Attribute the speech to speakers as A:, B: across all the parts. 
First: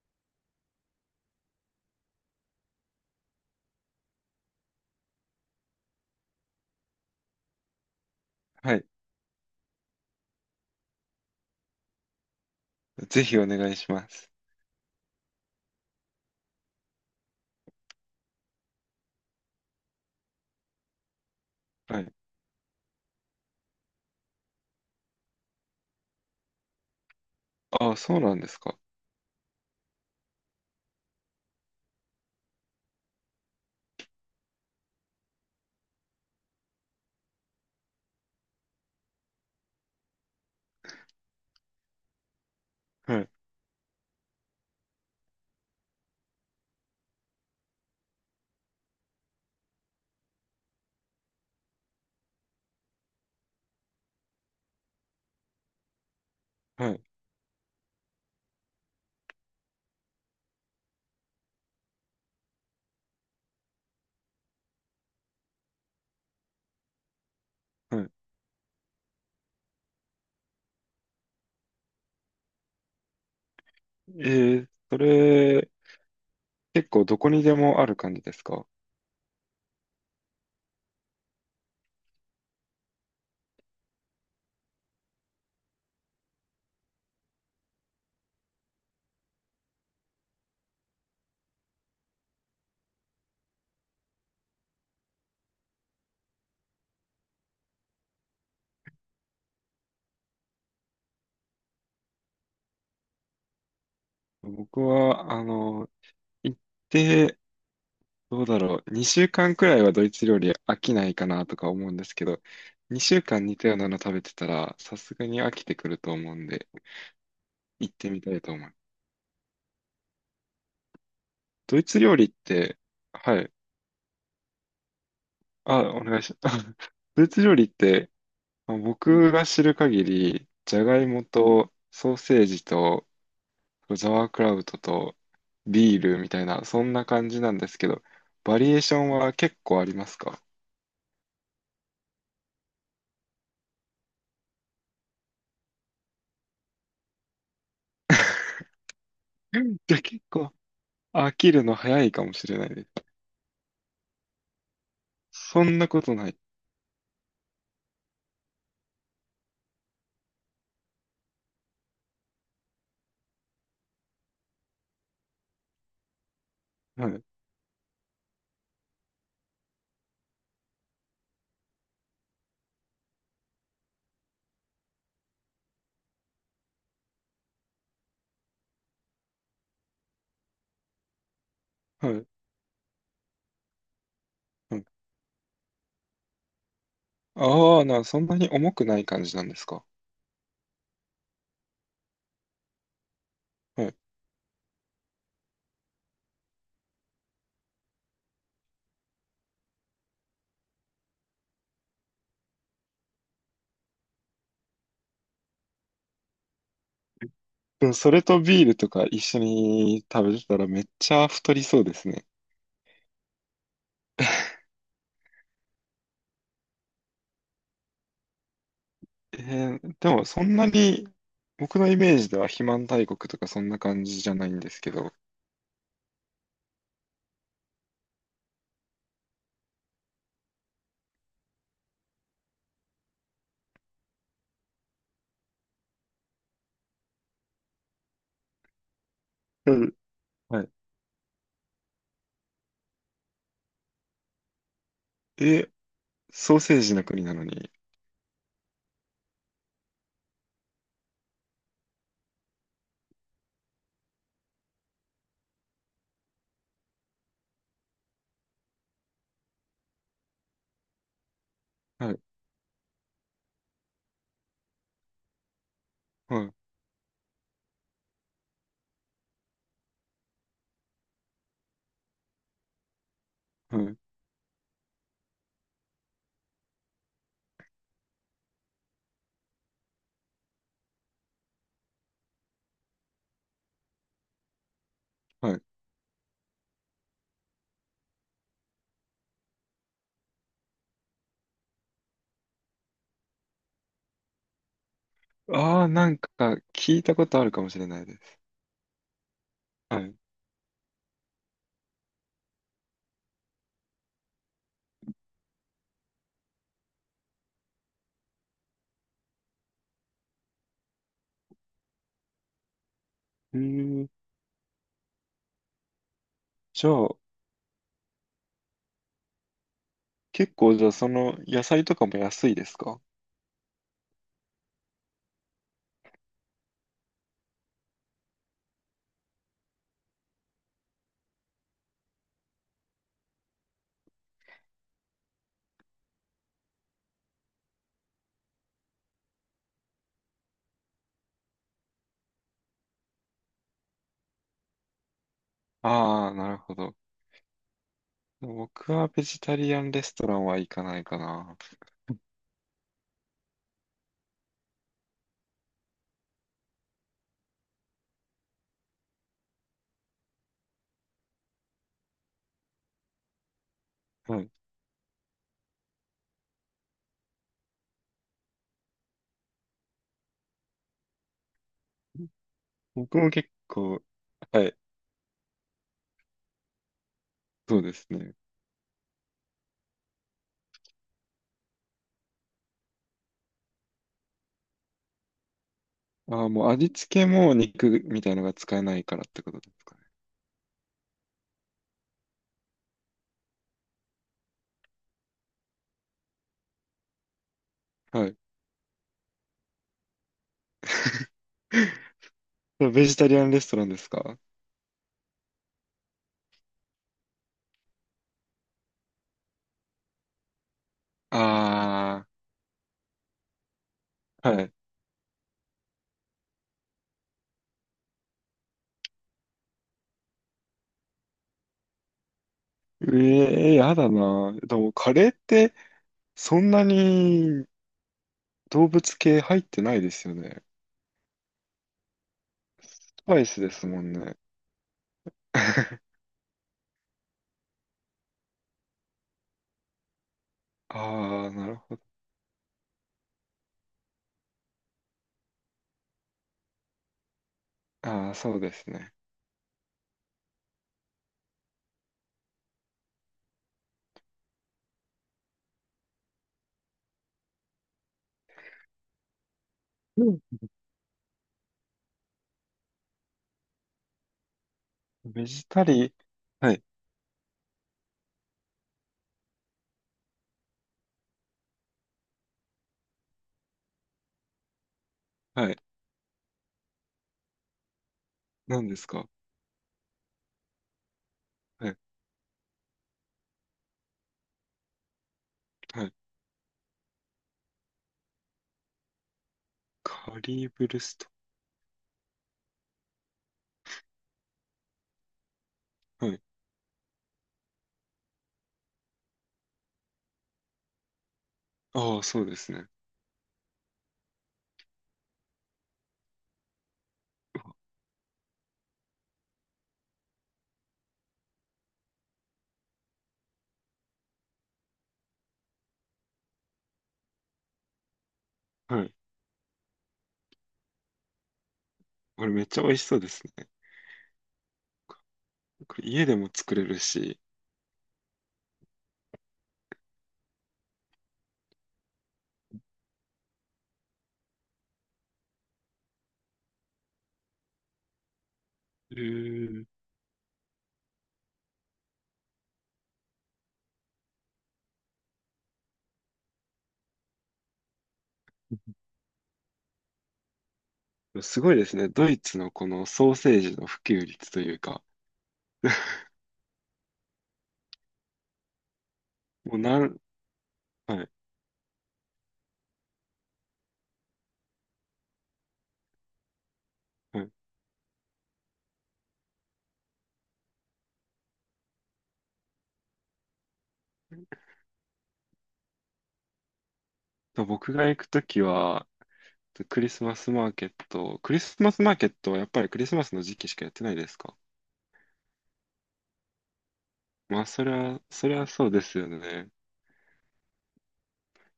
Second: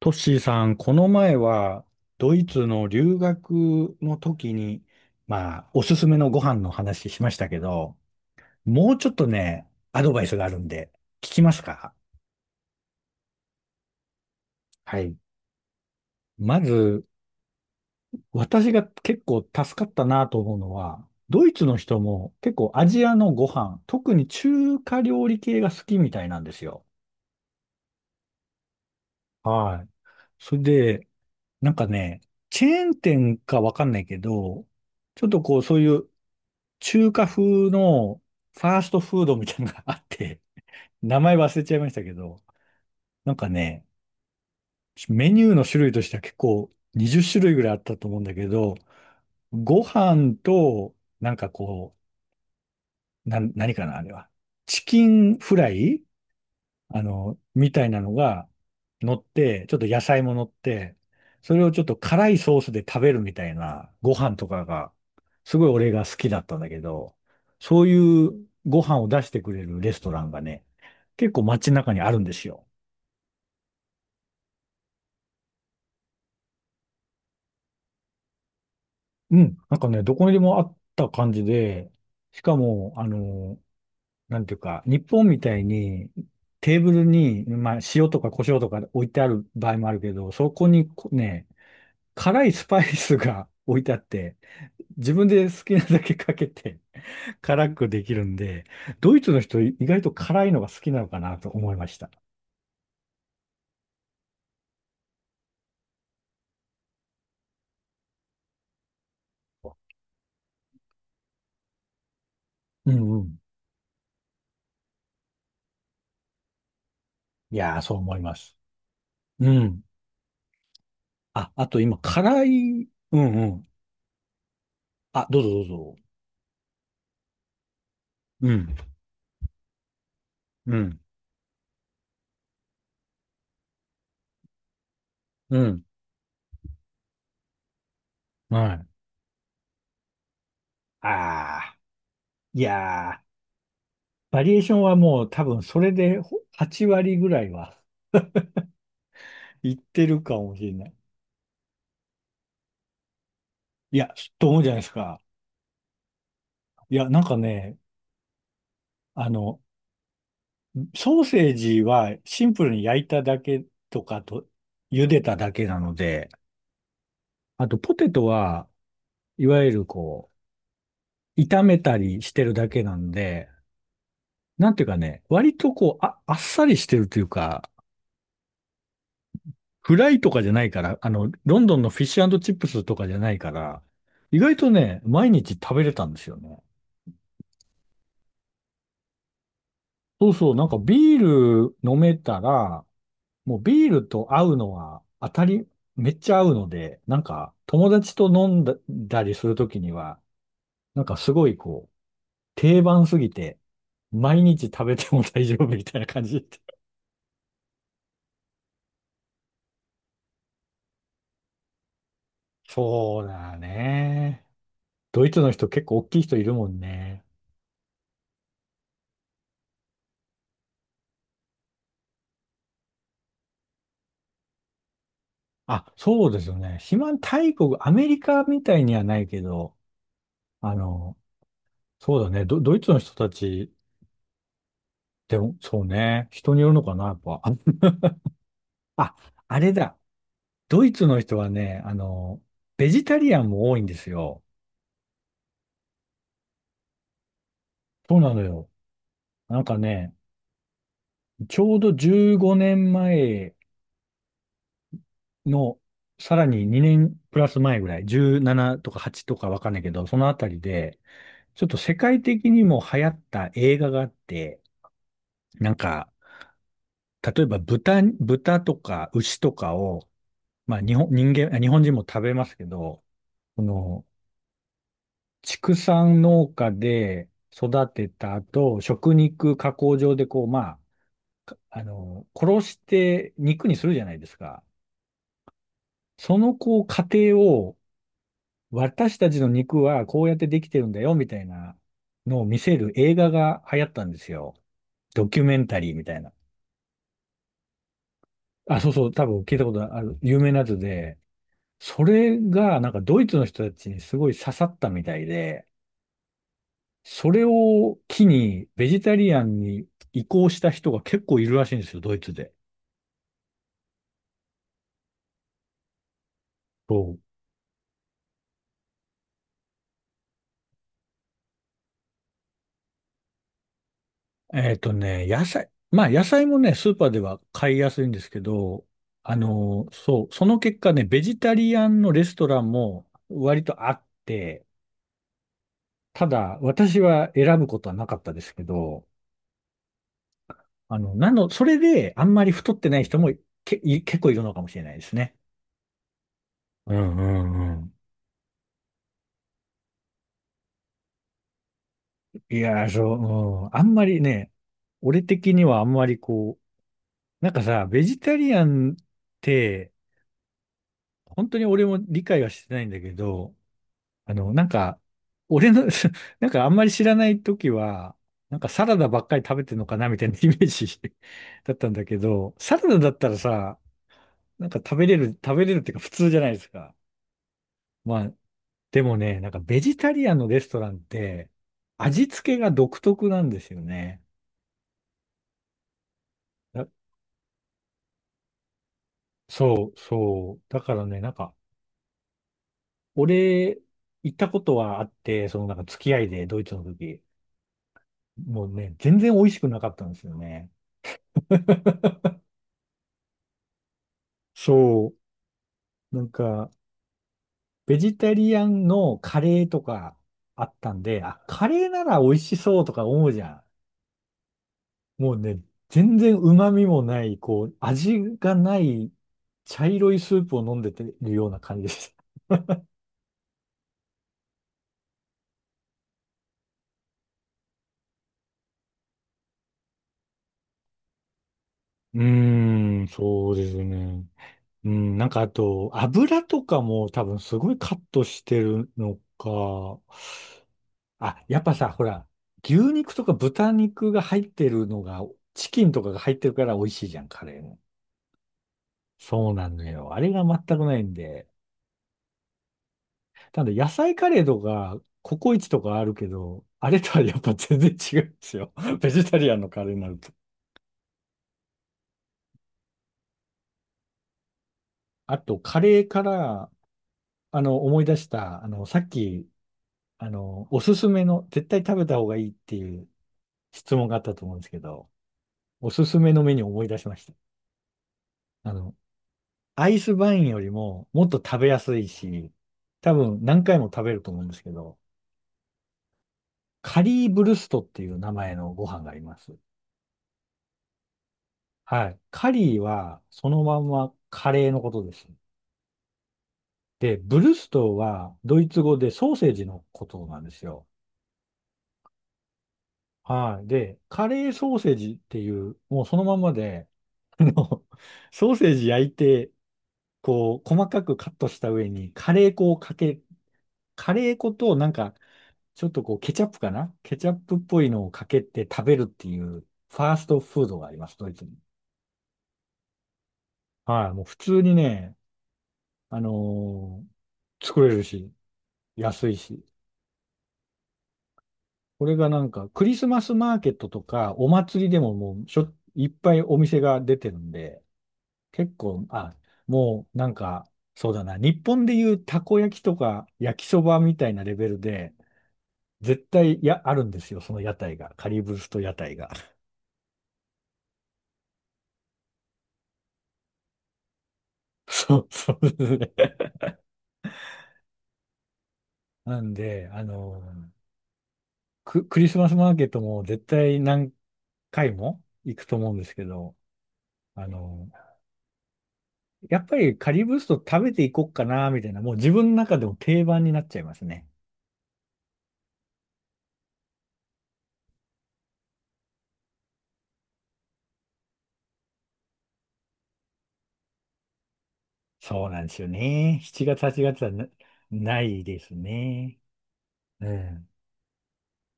A: トッシーさん、この前はドイツの留学の時に、おすすめのご飯の話しましたけど、
B: はい。
A: もうちょっとね、アドバイスがあるんで、聞きますか？
B: ぜひお願いします。
A: はい。まず、私が結構助かったなと思うのは、ドイツの人
B: はい。
A: も結構アジアのご飯、特に中華料理系が好きみたいなんですよ。
B: あ、そうなんですか？
A: はい。それで、なんかね、チェーン店かわかんないけど、ちょっとこう、そういう中華風のファーストフードみたいなのがあって、名前忘れちゃいましたけど、
B: はい。
A: なんかね、メニューの種類としては結構20種類ぐらいあったと思うんだけど、ご飯と、なんかこう、何かな、あれは。チキンフライ
B: はい。
A: みたいなのが乗って、ちょっと野菜も乗って、それをちょっと辛いソースで食べるみたいなご飯とかが、すごい俺が好きだったんだけど、そう
B: はい。
A: いうご飯を出してくれるレストランがね、結構街中にあるんですよ。
B: えー、それ、結構どこにでもある感じですか？
A: うん。なんかね、どこにでもあった感じで、しかも、なんていうか、日本みたいにテーブルに、まあ、塩とか胡椒とか置いてある場合もあるけど、そこにこね、辛いスパイスが置いてあって、自分で好きなだけかけて辛くできるんで、ドイツの人意外と辛いのが好きなのかなと思いました。
B: 僕は、行って、どうだろう。2週間くらいはドイツ料理飽きないかなとか思うんですけど、
A: う
B: 2
A: んう
B: 週
A: ん。
B: 間似たようなの食べてたら、さすがに飽きてくると思うんで、
A: いやー、
B: 行っ
A: そう
B: て
A: 思い
B: みた
A: ま
B: いと
A: す。
B: 思う。
A: うん。あ、あ
B: ド
A: と
B: イ
A: 今、
B: ツ料理っ
A: 辛
B: て、
A: い、うん
B: は
A: う
B: い。
A: ん。あ、どうぞどう
B: あ、
A: ぞ。
B: お願いします。ドイツ料理って、
A: うん、
B: まあ僕が知る限り、
A: う
B: じゃが
A: ん、
B: いもとソーセージとザワークラウトと
A: うん。
B: ビールみたいな、そんな感じなんですけど、バリ
A: は
B: エー
A: い。
B: ションは結構ありますか？
A: ああ、いやー、バリエーションはもう多分それでほ8割ぐらいは
B: う
A: いっ
B: ん。じゃあ
A: てる
B: 結
A: か
B: 構
A: もしれない。
B: 飽きるの早いかもしれないです。
A: いや、と思うじゃないですか。
B: そんなことない。
A: いや、なんかね、あの、ソーセージはシンプルに焼いただけとかと、茹でただけなので、
B: はい。
A: あとポテトはいわゆるこう、炒めたりしてるだけなんで、なんていうかね、割とこう、あっさりしてるというか、フライとかじゃないから、ロンドンのフィッ
B: は
A: シ
B: い。
A: ュチップスとかじゃないから、意外と
B: はい。
A: ね、毎日食べれたんですよね。
B: ああ、そんなに重くない感じなんですか？
A: そうそう、なんかビール飲めたら、もう
B: は
A: ビー
B: い。
A: ルと合うのは当たり、めっちゃ合うので、なんか友達と飲んだだりするときには、なんかすごいこう、定番すぎて、毎日食べても大丈夫みたいな感じ。
B: でも、それとビールとか一緒に食べてたらめっちゃ太りそうですね。
A: そうだね。ドイツの人結構大きい人いるもんね。
B: えー、でも、そんなに、僕のイメージでは肥満大国とかそんな感じじゃないんですけど。
A: あ、そうですよね。肥満大国、アメリカみたいにはないけど、あの、そうだね。ドイツの人たち、でも、そうね。人によるのかな、やっぱ。あ、ああ
B: う
A: れ
B: ん。
A: だ。
B: はい。
A: ドイツの人はね、ベジタリアンも多いんですよ。
B: え、ソーセージの国なのに。
A: そうなのよ。なんかね、ちょうど15年前の、さらに2年プラス前ぐらい、17とか8とかわかんないけど、そのあたりで、ちょっと世
B: は
A: 界
B: い。
A: 的にも流行った映画があって、なんか、
B: はい。
A: 例えば豚とか牛とかを、まあ日本、人間、あ日本人も食べますけど、そ
B: はい。
A: の、畜産農家で育てた後、食肉加工場でこう、まあ、かあの、殺して肉にするじゃないですか。
B: はい。
A: そのこう、過程を、私たちの肉はこうやってできてるんだよ、みたいなのを見せる映画が流行ったんですよ。ドキュメンタ
B: ああ、
A: リーみ
B: な
A: た
B: ん
A: いな。
B: か聞いたことあるかもしれないです。
A: あ、そうそう、多分聞いたこと
B: は
A: あ
B: い。
A: る、有名なやつで、それがなんかドイツの人たちにすごい刺さったみたいで、それを機に、ベジタリアンに移行した人が結構いるらしいんですよ、ドイツで。
B: えー、じゃあ、
A: そう。
B: 結構じゃあその野菜とかも安いですか？
A: えっとね、野菜、まあ野菜もね、スーパーでは買いやすいんですけど、そう、その結果ね、ベジタリアンのレストランも割とあって、ただ私は選ぶことはなかったですけど、それであんまり太ってない人も結構いるのかもしれないですね。
B: ああ、なるほ
A: う
B: ど。
A: んうんうん。
B: 僕はベジタリアンレストランは行かないかな。
A: いやー、そう、うん。あんまりね、俺的にはあんまりこう、なんかさ、ベジタリアンって、本当に俺も理解はしてないんだけど、
B: はい。
A: なんか、俺の、なんかあんまり知らない時は、なんかサラダばっかり食べてるのかなみたいな イメージ だったんだけど、サラダだ
B: 僕
A: った
B: も
A: ら
B: 結
A: さ、
B: 構、は
A: なん
B: い、
A: か食べれるっていうか普通じゃないですか。
B: そうです
A: まあ、
B: ね。
A: でもね、なんかベジタリアンのレストランって、味付けが独特なんですよね。
B: ああ、もう味付けも肉みたいのが使えないからってことですかね？
A: そう。だからね、なんか、俺、行ったことはあって、そのなんか付き合いでドイツの時、
B: はい。
A: もうね、全然美味しくなかったんですよね。
B: ベジタリアンレストランですか？
A: そう。なんか、ベジタリアンのカレーとかあったんで、あ、カレーなら
B: あ
A: 美味しそうとか思うじゃ
B: あー、はい。
A: ん。もうね、全然旨味もない、こう、味がない茶色いスープを飲んでてるような感じです。
B: ええやだな。でも、カレーって、そんなに動物系入ってないですよね。
A: うーん、
B: スパイ
A: そう
B: ス
A: で
B: で
A: す
B: すもん
A: ね。
B: ね。
A: うん、なんかあと、油とかも多分すごいカットしてるのか。あ、
B: ああ、
A: やっ
B: な
A: ぱ
B: る
A: さ、
B: ほど。
A: ほら、牛肉とか豚肉が入ってるのが、チキンとかが入ってるから美味しいじゃん、カレーも。
B: ああ、そうですね。
A: そうなのよ。あれが全くないんで。ただ野菜カレーとか、ココイチとかあるけど、あれとはやっぱ全然違うんですよ。ベジタリアンのカレーになる
B: う
A: と。
B: ん。
A: あ
B: ベ
A: と、
B: ジ
A: カ
B: タ
A: レー
B: リー、
A: から、
B: はい、
A: 思い出した、さっき、おすすめの、絶対食べた方がいいっていう、質問があったと思うんですけど、
B: はい。
A: おすすめのメニューを思い出しました。あ
B: 何で
A: の、
B: すか？
A: アイスバインよりももっと食べや
B: は
A: す
B: い、
A: いし、多分何回も食べると思うんですけど、
B: はい。
A: カリーブルストっていう名前のご飯があります。
B: カリーブルスト。
A: はい。カリーはそのまんまカレーのことです。
B: はい。
A: で、ブルストはドイツ語でソーセージのことなんですよ。
B: ああ、そうですね。
A: はい。で、カレーソーセージっていう、もうそのまんまで、あの、ソーセージ焼いて、こう、細かくカットした上に、カレー粉となんか、ちょっとこう、ケチャップっぽいのをかけて食べる
B: は
A: っ
B: い。
A: ていう、ファーストフードがあります、ドイツに。
B: これめっちゃ美味しそうですね。
A: はい。もう普通にね、
B: これ
A: あ
B: 家でも作れる
A: の
B: し。
A: ー作れるし、安いし。これがなんか、クリスマスマーケットとか、お祭りでももう、しょ、いっぱいお店が出てるんで、結構、
B: え
A: あ、
B: ー、
A: もうなんか、そうだな、日本でいうたこ焼きとか焼きそばみたいなレベルで、絶対や、あるんですよ、その屋台が。カリブスト屋台が。
B: すごいですね。ドイツのこのソーセージの普及率というか。
A: そうそうです ね。なん
B: もう
A: で、
B: なん、はい、
A: クリスマスマーケットも絶対何回も行くと思うんですけど、
B: は
A: あ
B: い。
A: の、やっぱりカリブスト食べていこうかな、みたいな、もう自分の中でも定番になっちゃいますね。
B: と僕が行くときは、クリスマスマーケット、クリスマスマーケットはやっぱりクリスマスの時期しかやってないですか？
A: そうなんですよね。7月、8月はな、
B: まあ、それ
A: な
B: は、
A: い
B: それ
A: で
B: は
A: す
B: そうですよ
A: ね。
B: ね。
A: うん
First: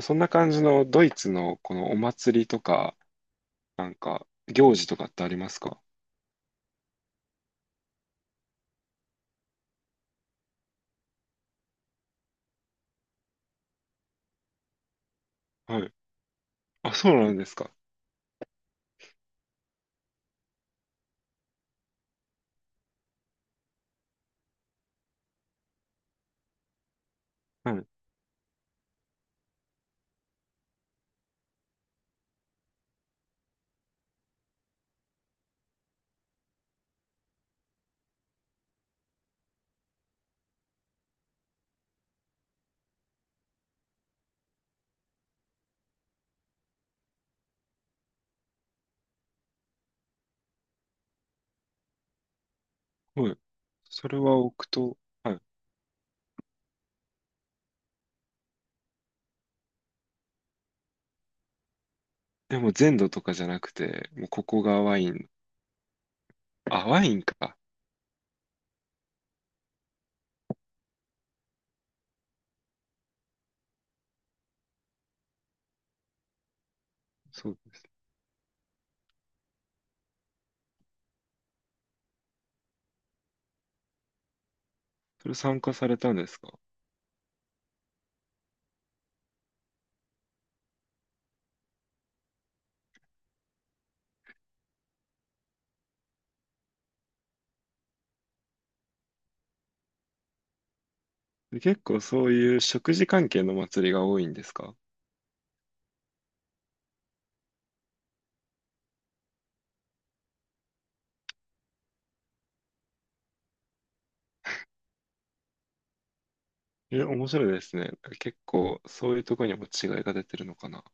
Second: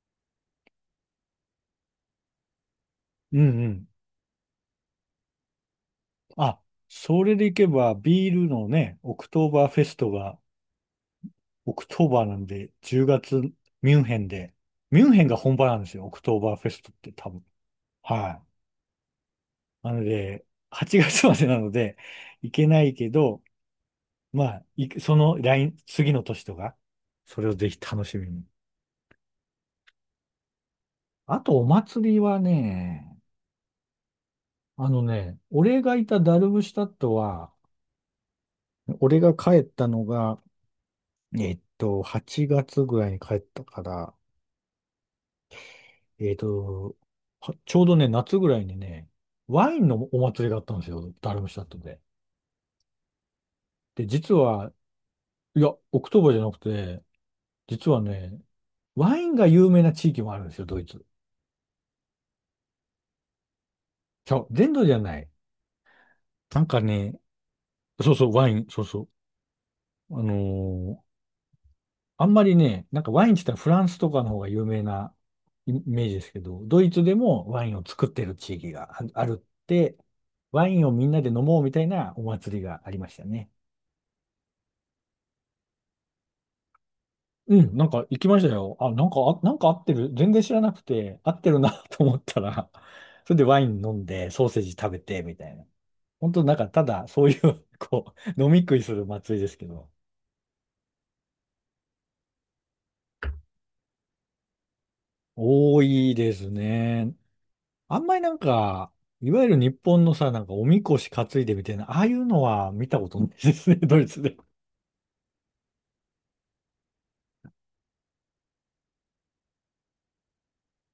B: そんな感じのドイツのこのお祭りとか、
A: うんうん。
B: なんか行事とかってありますか？
A: あ、それでいけば、ビールのね、オクトーバーフェストが、オクトーバーなんで、10月、ミュンヘンで、ミュンヘンが本場なん
B: は
A: で
B: い。
A: すよ、オクトーバーフェスト
B: あ、
A: っ
B: そ
A: て
B: う
A: 多
B: なん
A: 分。
B: ですか？
A: はい。なので、8月までなので、行けないけど、まあ、いその来、次の年とか、それをぜ
B: は
A: ひ
B: い。
A: 楽しみに。あと、お祭りはね、あのね、俺がいたダルブシュタットは、俺が帰ったのが、えっと、8月ぐらいに帰ったから、えっと、はちょうどね、夏ぐらいにね、ワインのお祭りがあったんですよ、ダルムシャットで。
B: はい。
A: で、
B: それ
A: 実
B: は置く
A: は、
B: と、はい。
A: いや、オクトーバーじゃなくて、実はね、ワインが有名な地域もあるんですよ、ドイツ。
B: でも全土とかじゃなくて、もう
A: ちゃ
B: こ
A: う
B: こ
A: 全
B: が
A: 土じ
B: ワ
A: ゃ
B: イ
A: ない。
B: ン。
A: なんか
B: あ、ワイ
A: ね、
B: ンか。
A: そう、ワイン、そうそう。あのーあんまりね、なんかワインって言ったらフランスとかの方が有名なイイメージですけど、ドイツでも
B: そう
A: ワイ
B: で
A: ンを
B: す。
A: 作ってる地域がああるって、ワインをみんなで飲もうみたいなお祭りがありましたね。
B: それ参加されたんですか？
A: うん、なんか行きましたよ。あ、なんか、あ、なんか合ってる。全然知らなくて、合ってるな と思ったら、それでワイン飲んで、ソーセージ食べて、みたいな。本当なんか、ただ、そういう こう、飲み食いする祭りですけど、
B: で結構そういう食事関係の祭りが多いんですか？
A: 多いですね。あんまりなんか、いわゆる日本のさ、なんか、おみこし担いでみたいな、ああいうのは見たことないですね、ドイツで。
B: え、面白いですね。結構そういうとこにも違いが出てるのかな。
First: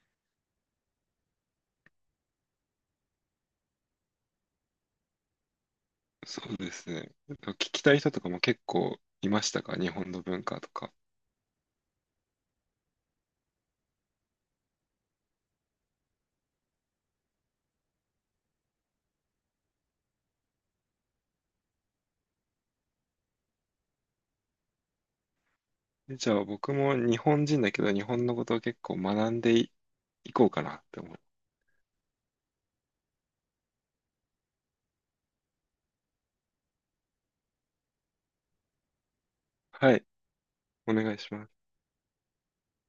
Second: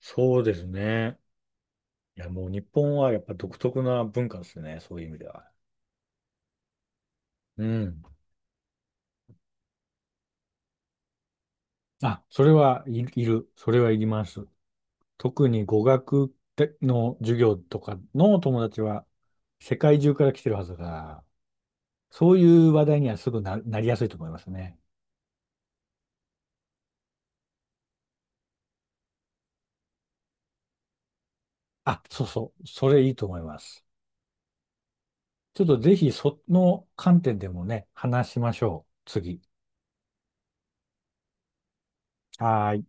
A: そうですね。いや、もう日本はやっぱ独特な文化ですね、そういう意味では。
B: そうですね。聞
A: う
B: きたい
A: ん。
B: 人とかも結構いましたか？日本の文化とか。
A: あ、それはい、いる。それはいります。特に語学の授業とかの友達は世界中から来てるはずだから、そういう話題にはすぐな、なりやすいと思いますね。
B: え、じゃあ僕も日本人だけど日本のことを結構学んでいこうかなって思う。
A: あ、そうそう。それいいと思います。ちょっとぜひその観点でもね、話しましょう。次。
B: はい、お願いします。
A: はーい。